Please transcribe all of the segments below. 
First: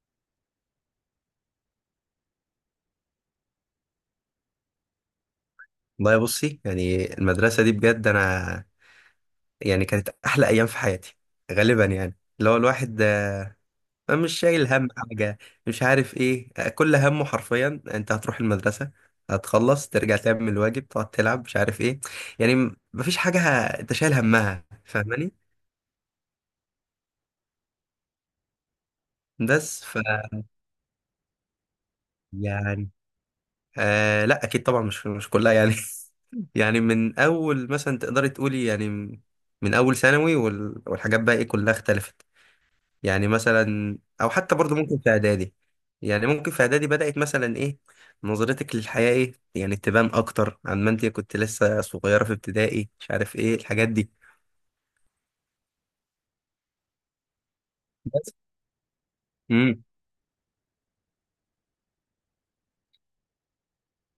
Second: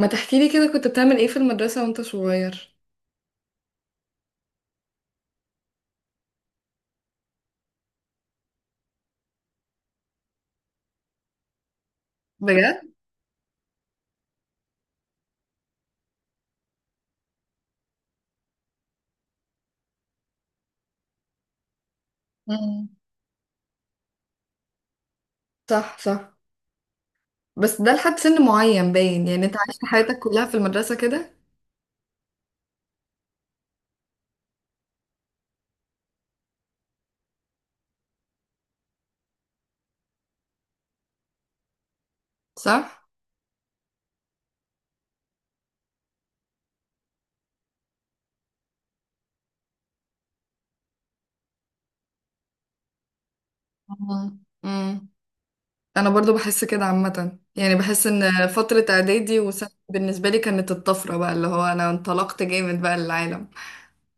ما تحكي لي كده كنت بتعمل ايه في المدرسة وانت صغير؟ والله بصي، يعني المدرسة دي بجد أنا يعني كانت أحلى أيام في حياتي. غالبا يعني اللي هو بجد؟ الواحد مش شايل هم حاجة، مش عارف إيه، كل همه حرفيا أنت هتروح المدرسة، هتخلص ترجع تعمل الواجب، تقعد تلعب، مش عارف إيه. يعني مم. مفيش حاجة أنت شايل همها، فاهماني؟ صح صح. بس ده لحد سن معين باين، يعني انت عشت بس حياتك كلها في المدرسة كده. يعني، آه لا، أكيد طبعا مش كلها يعني. يعني من أول مثلا تقدري تقولي، يعني من أول ثانوي والحاجات بقى إيه كلها اختلفت. صح. يعني مثلا او حتى برضو ممكن في اعدادي، يعني ممكن في اعدادي بدأت مثلا ايه، نظرتك للحياة ايه يعني، تبان اكتر عن ما انت كنت لسه صغيرة في ابتدائي، مش عارف ايه الحاجات دي. مم. مم. انا برضو بحس كده عامة، يعني بحس بس ان فترة اعدادي وثانوي امم بالنسبة لي كانت الطفرة بقى، اللي هو انا انطلقت جامد بقى للعالم.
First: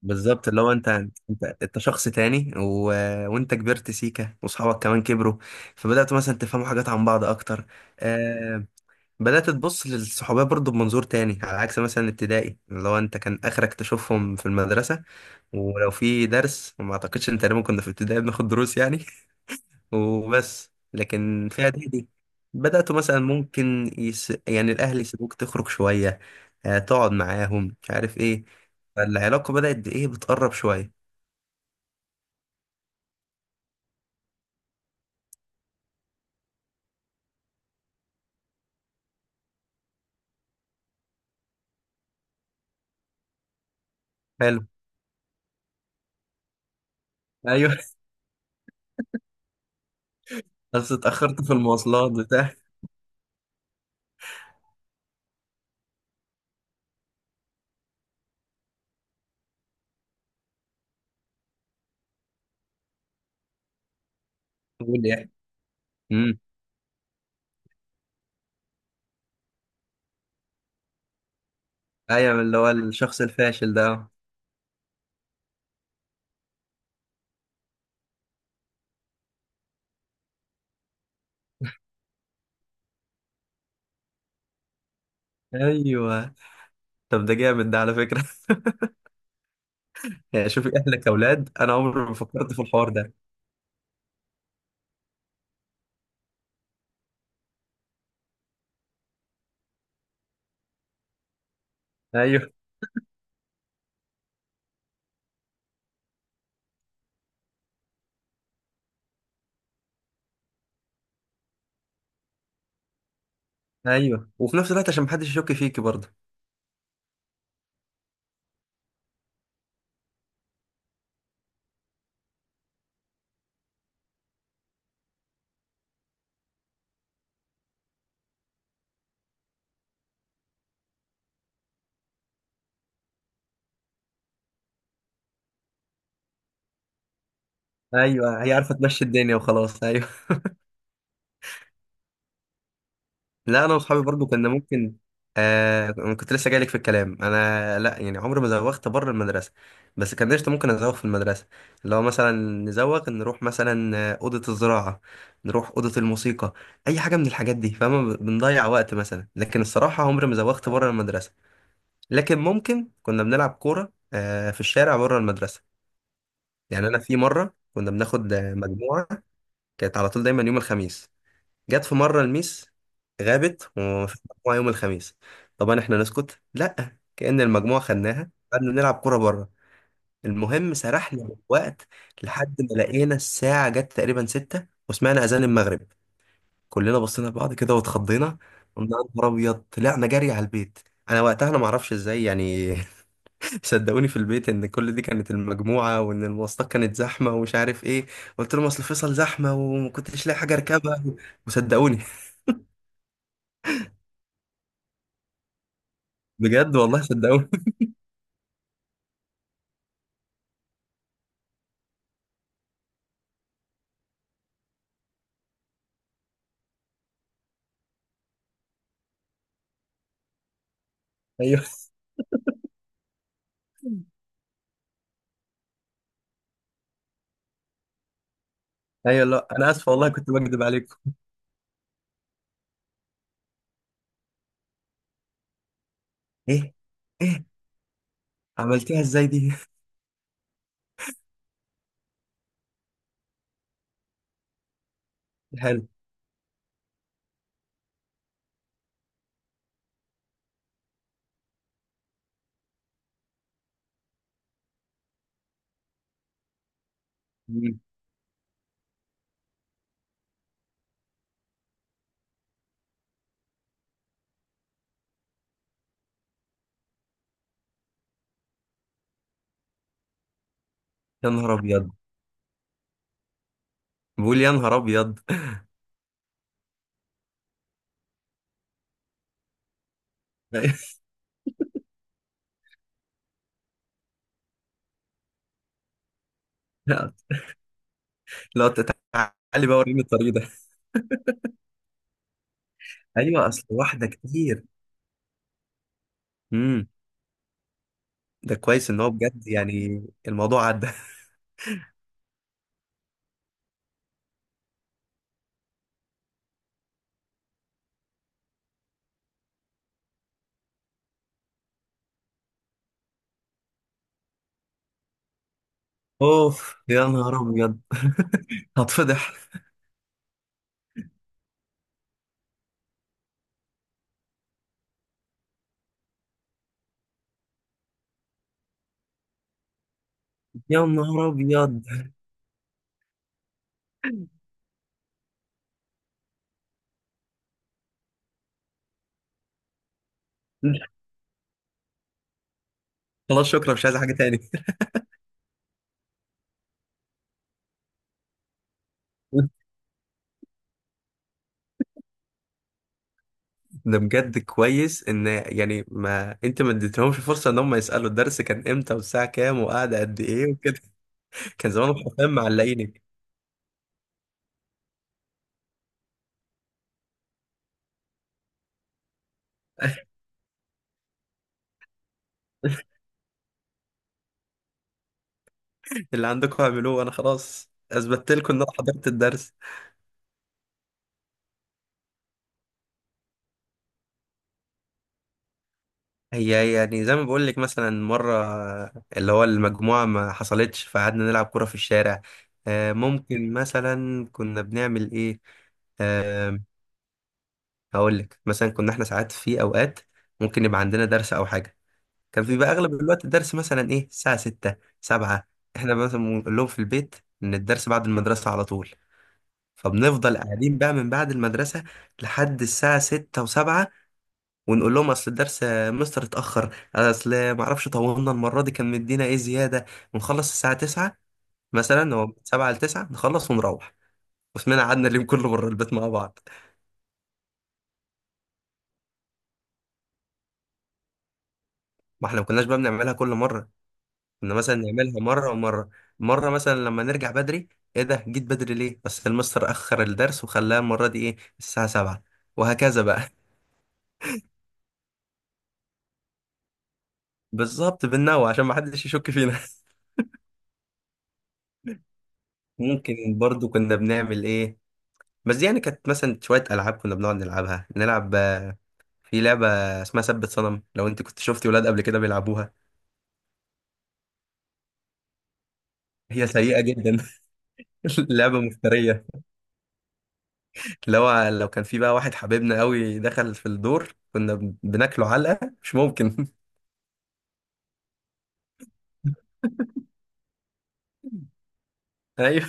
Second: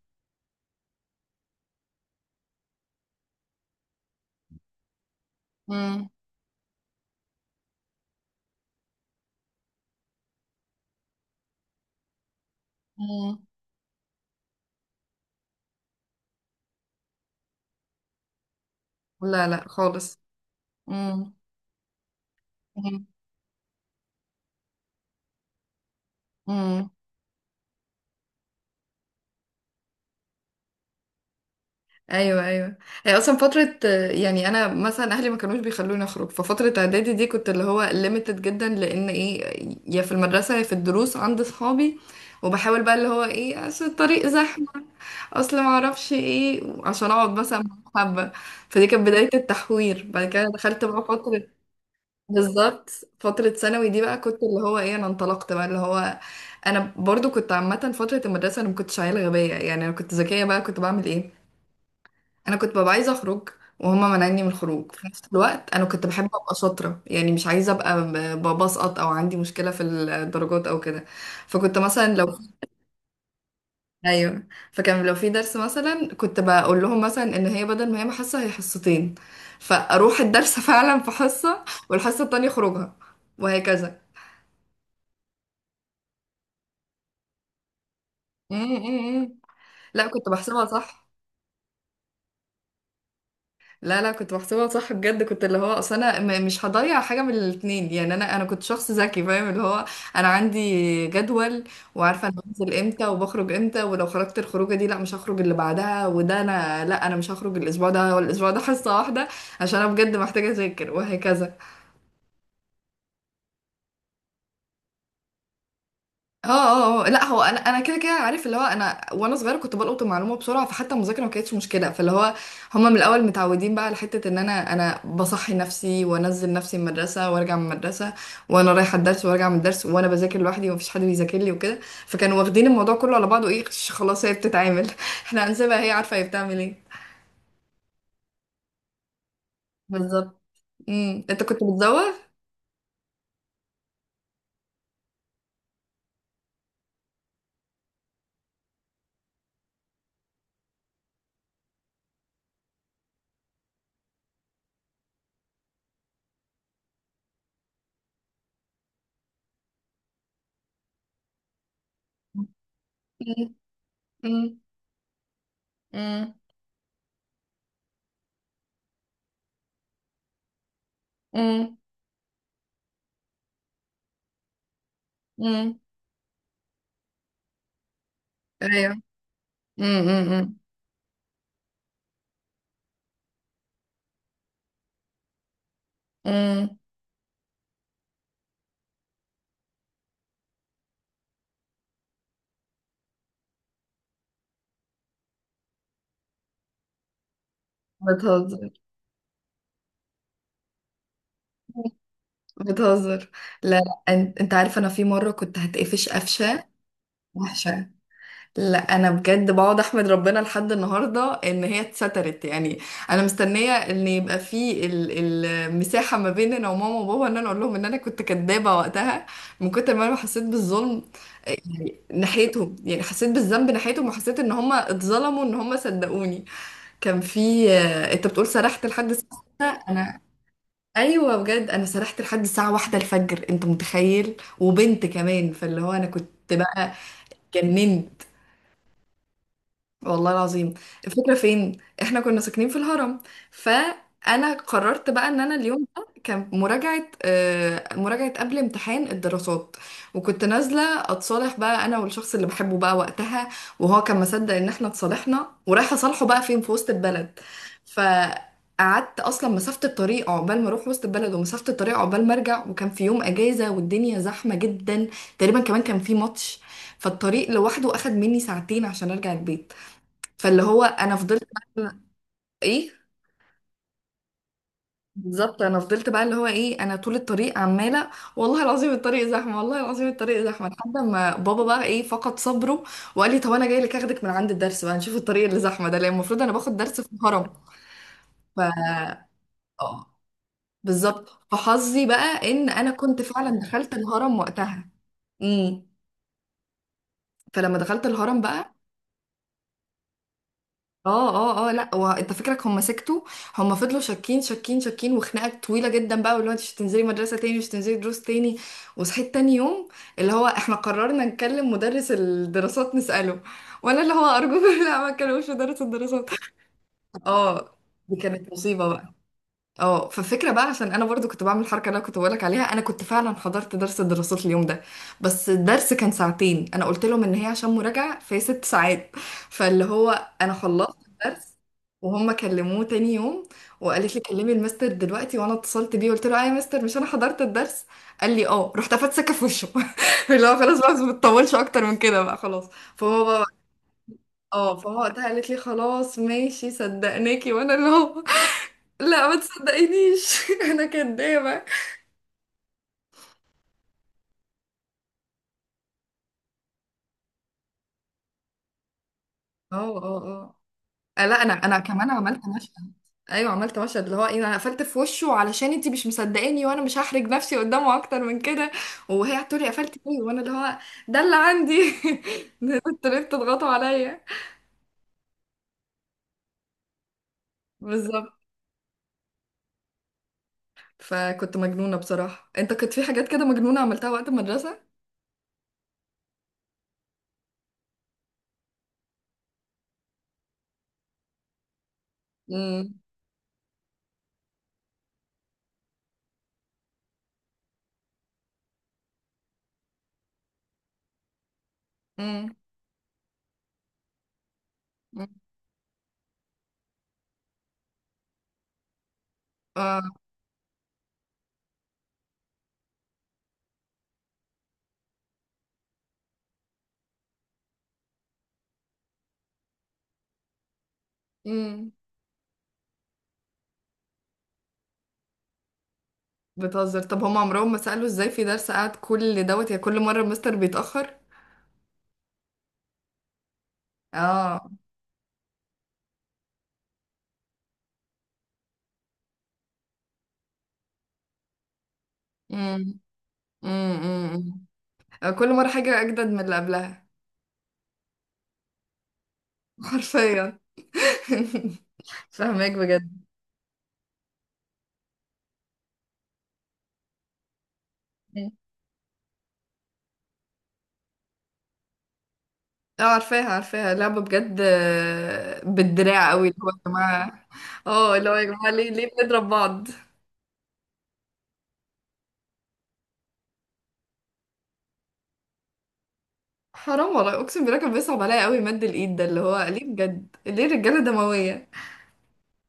بالظبط اللي هو انت شخص تاني، وانت كبرت سيكا، واصحابك كمان كبروا. مم. فبدأتوا مثلا تفهموا حاجات عن بعض اكتر، آه... بدأت تبص للصحوبية برضو بمنظور تاني، على عكس مثلا ابتدائي اللي هو انت كان مم. اخرك تشوفهم في المدرسة. ولو في درس، وما اعتقدش ان تقريبا كنا في ابتدائي بناخد دروس يعني. لا لا خالص. وبس، مم. لكن في اعدادي بدأت مم. مثلا ممكن يعني الاهل يسيبوك تخرج شوية، مم. تقعد معاهم مش عارف ايه، فالعلاقة بدأت بايه، بتقرب شوية. ايوه ايوه. هي اصلا فتره، يعني انا مثلا اهلي ما كانوش بيخلوني اخرج، ففتره اعدادي دي كنت اللي هو ليميتد جدا، لان ايه، يا في المدرسه يا في الدروس عند صحابي. وبحاول بقى اللي هو ايه، اصل الطريق حلو. زحمه، اصل ما اعرفش ايه، عشان اقعد مثلا ايوه. مع حبه. فدي كانت بدايه التحوير. بعد كده دخلت بس بقى اتأخرت فتره، في المواصلات بتاع. بالظبط، فتره ثانوي دي بقى كنت اللي هو ايه، انا انطلقت بقى اللي هو. انا برضو كنت عامه فتره المدرسه انا ما كنتش عيله غبيه، يعني انا كنت ذكيه، بقى كنت بعمل ايه، انا كنت ببقى عايزه اخرج وهما منعني من الخروج. بقول في نفس يعني، الوقت انا كنت بحب امم ابقى شاطره، يعني مش عايزه ابقى بسقط او عندي مشكله في الدرجات او كده. فكنت مثلا لو ايوه اللي هو الشخص الفاشل ده. ايوه. فكان لو في درس مثلا كنت بقول لهم مثلا ان هي بدل ما هي حصه هي حصتين، فاروح الدرس فعلا في حصه، والحصه التانية اخرجها، وهكذا. ايوه. طب ده جامد ده على فكرة! م- م- م. لا، كنت يعني بحسبها شوفي صح. اهلك اولاد، انا عمري ما فكرت في الحوار ده. لا لا، كنت بحسبها صح بجد. كنت اللي هو اصل انا مش هضيع حاجه من الاتنين، يعني انا كنت شخص ذكي، فاهم اللي هو انا عندي جدول، وعارفه انا ايوه، بنزل امتى وبخرج امتى، ولو خرجت الخروجه دي لا مش هخرج اللي بعدها، وده انا لا انا مش هخرج الاسبوع ده، ولا الاسبوع ده حصه واحده، عشان انا بجد محتاجه اذاكر، وهكذا. ايوه، وفي نفس الوقت عشان محدش يشك فيكي برضه. اه اه لا هو انا كده كده عارف اللي هو انا وانا صغيره كنت بلقط المعلومه بسرعه، فحتى المذاكره ما كانتش مشكله. فاللي هو هما من الاول متعودين بقى على حته ان انا بصحي نفسي وانزل نفسي من المدرسه وارجع من المدرسه، وانا رايحه الدرس وارجع من الدرس، وانا بذاكر لوحدي ومفيش حد بيذاكر لي وكده. فكانوا واخدين الموضوع كله على بعضه ايه، خلاص هي بتتعامل، احنا هنسيبها هي عارفه هي بتعمل ايه. ايوه، هي عارفه تمشي الدنيا وخلاص، ايوه. بالظبط. امم، انت كنت بتزوغ؟ لا، انا واصحابي برضه كنا ممكن. آه، أنا كنت لسه جايلك في الكلام. انا لا يعني، عمري ما زوغت بره المدرسه، بس كان قشطه ممكن ازوغ في المدرسه. اللي هو مثلا، نزوغ نروح مثلا اوضه الزراعه، نروح اوضه الموسيقى، اي حاجه من الحاجات دي، فاهمه، بنضيع وقت مثلا. لكن الصراحه عمري ما زوغت بره المدرسه، لكن ممكن كنا بنلعب امم كوره امم في الشارع بره المدرسه. امم يعني انا في مره كنا بناخد مجموعه، كانت على طول دايما يوم الخميس. امم. جت في مره الميس غابت ومفيش مجموعه يوم الخميس. أمم. طبعا احنا نسكت، لا كأن المجموعه خدناها، قعدنا ايوه. نلعب كوره بره. امم. المهم سرحنا وقت، لحد ما لقينا الساعه جت تقريبا 6 وسمعنا اذان المغرب. أمم. كلنا بصينا لبعض كده واتخضينا، قلنا يا نهار ابيض، طلعنا جري على البيت. انا وقتها انا ما اعرفش ازاي يعني. صدقوني في البيت ان كل دي كانت المجموعه، وان المواصلات كانت زحمه ومش عارف ايه. قلت لهم بتهزر. اصل فيصل زحمه وما كنتش لاقي حاجه اركبها، وصدقوني. بتهزر. لا لا، انت عارف انا في مره كنت هتقفش قفشه بجد والله صدقوني. وحشه. لا انا بجد بقعد احمد ربنا لحد النهارده ان هي اتسترت، يعني انا مستنيه ان يبقى في المساحه ما بين انا وماما وبابا ان انا اقول لهم ان انا كنت كدابه وقتها، من كتر ما انا حسيت بالظلم ايوه، يعني ناحيتهم، يعني حسيت بالذنب ناحيتهم وحسيت ان هم اتظلموا، ان هم صدقوني. كان في، انت بتقول سرحت لحد ايوه، ستة؟ لا انا اسف والله انا كنت بكذب عليكم. ايوه بجد، انا سرحت لحد الساعه واحدة الفجر، انت متخيل؟ وبنت كمان. فاللي هو انا كنت ايه! بقى ايه! جننت. عملتيها ازاي دي؟ والله العظيم. الفكرة فين؟ احنا كنا ساكنين في الهرم، فانا قررت بقى ان انا اليوم حلو. ده كان مراجعة، مراجعة قبل امتحان الدراسات. وكنت نازلة اتصالح بقى انا والشخص اللي بحبه بقى وقتها، وهو كان مصدق ان احنا اتصالحنا ورايحة اصالحه بقى، فين، في وسط البلد. مم. فقعدت اصلا مسافة الطريق عقبال ما اروح وسط البلد، ومسافة الطريق عقبال ما ارجع، وكان في يوم اجازة والدنيا زحمة جدا، تقريبا كمان كان في ماتش، فالطريق لوحده اخد مني ساعتين عشان ارجع البيت. فاللي هو انا يا فضلت نهار ابيض، بقى- ايه، بقول يا نهار ابيض. بالظبط، انا فضلت بقى اللي هو ايه، انا طول الطريق عماله والله العظيم الطريق زحمه، والله العظيم الطريق زحمه، لحد ما بابا بقى ايه فقد صبره وقال لي طب انا جاي لك اخدك من عند الدرس بقى، نشوف الطريق اللي زحمه ده، لان المفروض انا باخد درس لا، في الهرم. ف لا، تعالي بقى وريني اه، الطريق ده. بالظبط. فحظي بقى ان انا كنت ايوه، فعلا اصل دخلت واحده الهرم كتير. وقتها. امم، امم فلما دخلت الهرم ده بقى، كويس ان هو بجد يعني، الموضوع عدى. اه اه اه، لا وانت فكرك هم سكتوا؟ هم فضلوا شاكين شاكين شاكين، وخناقه طويله جدا بقى، واللي هو انت مش هتنزلي مدرسه تاني، مش هتنزلي دروس تاني. وصحيت تاني يوم، اللي هو احنا قررنا نكلم مدرس الدراسات نساله، وانا اللي هو ارجوكم، لا ما تكلموش مدرس الدراسات. اوف يا نهار اه، ابيض. دي كانت مصيبه بقى. هتفضح! اه، فالفكره بقى عشان انا برضو كنت بعمل الحركه اللي انا كنت بقولك عليها. انا كنت فعلا حضرت درس الدراسات اليوم ده، بس الدرس كان ساعتين، انا قلت لهم ان هي عشان مراجعه فهي ست ساعات. فاللي هو انا يا خلصت نهار الدرس ابيض. وهم كلموه تاني يوم، وقالت لي كلمي المستر دلوقتي. وانا اتصلت بيه قلت له اه يا مستر، مش انا حضرت الدرس، قال لي اه. رحت افت سكه في وشه، اللي هو خلاص بقى ما بتطولش اكتر من كده بقى، خلاص. فهو بقى خلاص، شكرا، مش عايز حاجه تاني. اه، فهو وقتها قالت لي خلاص ماشي صدقناكي. وانا اللي هو لا ما تصدقينيش، انا كدابه اه. ده بجد كويس، ان يعني ما انت ما اديتهمش فرصه ان هم يسالوا الدرس كان امتى والساعه كام وقعد اه قد ايه وكده. اه، لا انا كان انا زمانهم كمان حرفيا عملت مشهد. معلقينك. ايوه، عملت مشهد اللي هو ايه، انا قفلت في وشه، علشان انتي مش مصدقاني وانا مش هحرج نفسي قدامه اكتر من كده. وهي هتقولي قفلت ليه، وانا اللي هو ده اللي عندي، انتوا ليه بتضغطوا عليا؟ اللي عندكم اعملوه، انا خلاص اثبتت بالظبط. لكم ان انا حضرت الدرس. فكنت مجنونه بصراحه. انت كنت في حاجات كده مجنونه عملتها وقت المدرسه؟ هي يعني زي ما بقول لك مثلا، مره، اللي هو المجموعه ما حصلتش فقعدنا نلعب كوره في الشارع. امم ممكن مثلا كنا بنعمل ايه. آه، هقول لك مثلا، كنا احنا ساعات في اوقات ممكن يبقى عندنا درس او حاجه، كان امم بيبقى اغلب الوقت الدرس مثلا ايه الساعه 6 7. احنا مثلا بنقول لهم في البيت ان الدرس بعد المدرسه على طول، اه فبنفضل قاعدين بقى من بعد المدرسه لحد الساعه 6 و7، ونقول لهم اصل الدرس يا مستر اتاخر، اصل ما اعرفش طولنا المره دي كان مدينا ايه زياده، ونخلص الساعه 9. امم. مثلا هو من 7 ل 9 نخلص ونروح، واسمنا قعدنا اليوم كله بره البيت مع بعض. بتهزر؟ طب هم عمرهم ما سالوا ازاي في درس قعد كل دوت، يا كل مره المستر بيتاخر؟ ما احنا ما كناش بقى بنعملها كل مره، كنا اه. مثلا نعملها مرة ومرة. مرة مثلا لما نرجع بدري، ايه ده، جيت بدري ليه؟ بس المستر أخر الدرس وخلاها المرة دي ايه الساعة 7. امم وهكذا بقى. امم. كل مرة حاجة أجدد من اللي قبلها. بالظبط بالنوع عشان ما حدش يشك فينا. حرفيا. فاهمك ممكن بجد. برضو كنا بنعمل ايه. بس دي يعني كانت مثلا شوية ألعاب كنا بنقعد نلعبها. نلعب مم. في لعبة اسمها ثبت صنم، لو انت كنت شفتي ولاد قبل كده بيلعبوها. اه، عارفاها عارفاها، لعبة بجد، بالدراع قوي، هي اللي هو يا سيئة جدا. جماعة. اه، اللي هو يا لعبة جماعة، ليه ليه مفترية. بنضرب بعض؟ لو كان في بقى واحد حبيبنا قوي دخل في الدور، كنا بناكله علقة مش ممكن. حرام والله، اقسم بالله كان بيصعب عليا قوي مد الايد ده، اللي هو ليه بجد، ليه الرجالة دموية؟ ايوه،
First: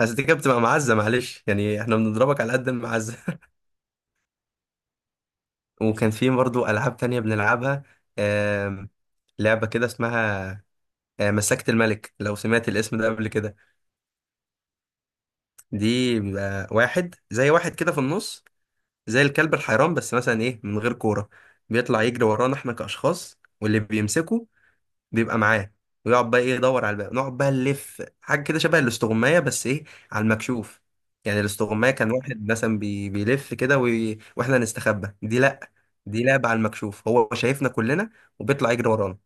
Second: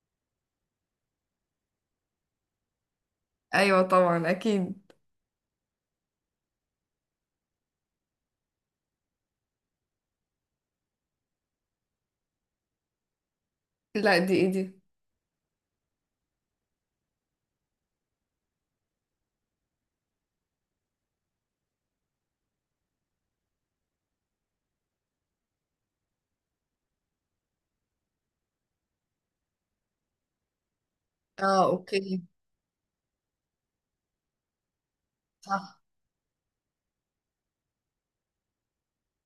بس دي كانت بتبقى معزه، معلش يعني احنا بنضربك على قد المعزه. ايوه طبعا اكيد. وكان في برضو العاب تانية بنلعبها. آم، لعبه كده اسمها مسكت الملك، لو سمعت الاسم ده قبل كده. لا دي ايه دي؟ دي بيبقى واحد زي واحد كده في النص، زي الكلب الحيران بس مثلا ايه من غير كوره. بيطلع يجري ورانا احنا كاشخاص، واللي بيمسكه بيبقى معاه، ويقعد بقى ايه يدور على الباقي، نقعد بقى نلف حاجه كده شبه الاستغمايه بس ايه على المكشوف. يعني اه الاستغمايه كان اوكي، واحد مثلا بيلف كده واحنا نستخبى. دي لا، صح. دي لعبه على المكشوف، هو شايفنا كلنا وبيطلع يجري ورانا.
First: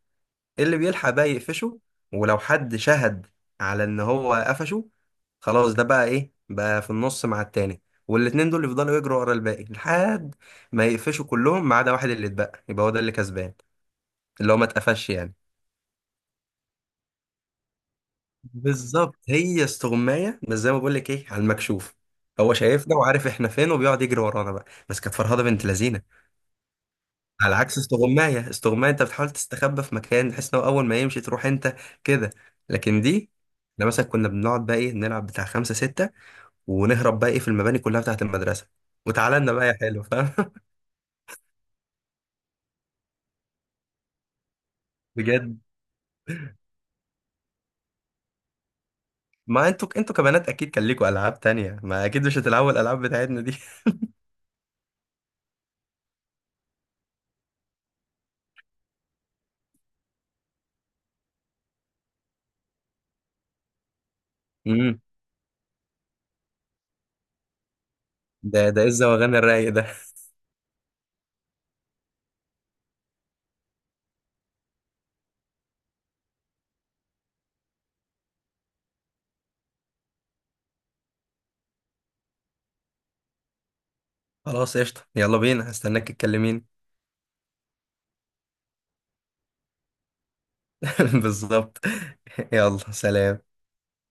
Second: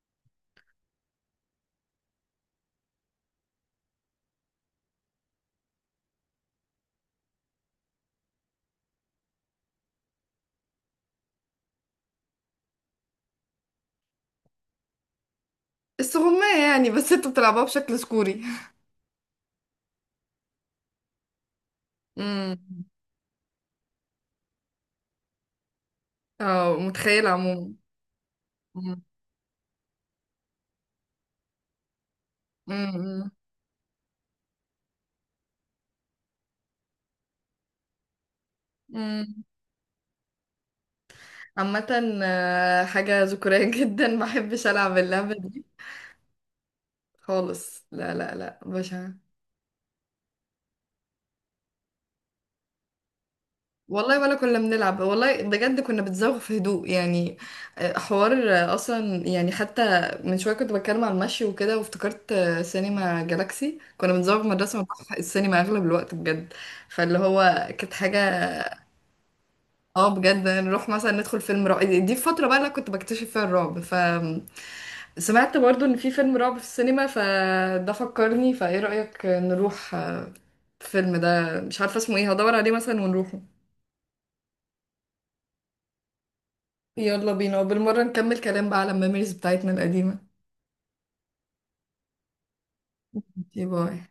إيه اللي بيلحق بقى يقفشه، ولو حد شهد على ان هو قفشه، خلاص ده بقى ايه بقى في النص مع التاني، والاتنين دول يفضلوا يجروا ورا الباقي، لحد ما يقفشوا كلهم ما عدا واحد. اللي اتبقى يبقى هو ده اللي كسبان، اللي هو ما اتقفش يعني. السغمية يعني، بس انتوا بتلعبوها بشكل سكوري. بالظبط، هي استغمايه بس زي ما بقول لك ايه على المكشوف، هو امم. شايفنا وعارف احنا فين وبيقعد يجري ورانا بقى، بس كانت فرهده بنت لذينه. اه، متخيلة على عموما. عكس استغمايه، استغمايه انت بتحاول تستخبى في مكان بحيث انه اول ما يمشي تروح انت كده. لكن امم دي احنا مثلا كنا بنقعد بقى ايه نلعب بتاع خمسه سته، ونهرب بقى ايه في المباني كلها بتاعت المدرسه، وتعالى امم. لنا بقى يا حلو، فاهم؟ عامة، حاجة ذكورية جدا، ما بحبش ألعب اللعبة بجد. دي خالص، لا لا لا، بشع. ما انتوا كبنات، اكيد كان ليكوا العاب تانية، ما اكيد مش هتلعبوا الالعاب بتاعتنا دي. والله ولا كنا بنلعب والله، بجد كنا بتزوغ في هدوء يعني، حوار، أصلا يعني حتى من شوية كنت بتكلم على المشي وكده، وافتكرت، سينما جالاكسي كنا بنزوغ من المدرسة امم ونروح السينما أغلب الوقت بجد. فاللي هو كانت حاجة، ده ايه الزواغان الرايق ده؟ اه بجد نروح مثلا ندخل فيلم رعب، دي الفترة بقى اللي أنا كنت بكتشف فيها الرعب. سمعت برضو ان في فيلم رعب في السينما، فده فكرني، فايه رأيك نروح، الفيلم ده مش عارفة اسمه ايه، هدور عليه مثلا ونروحه. خلاص قشطة، يلا بينا، هستناك تكلميني. يلا بينا، وبالمرة نكمل كلام بقى على الميموريز بتاعتنا القديمة. بالظبط. يلا سلام. باي.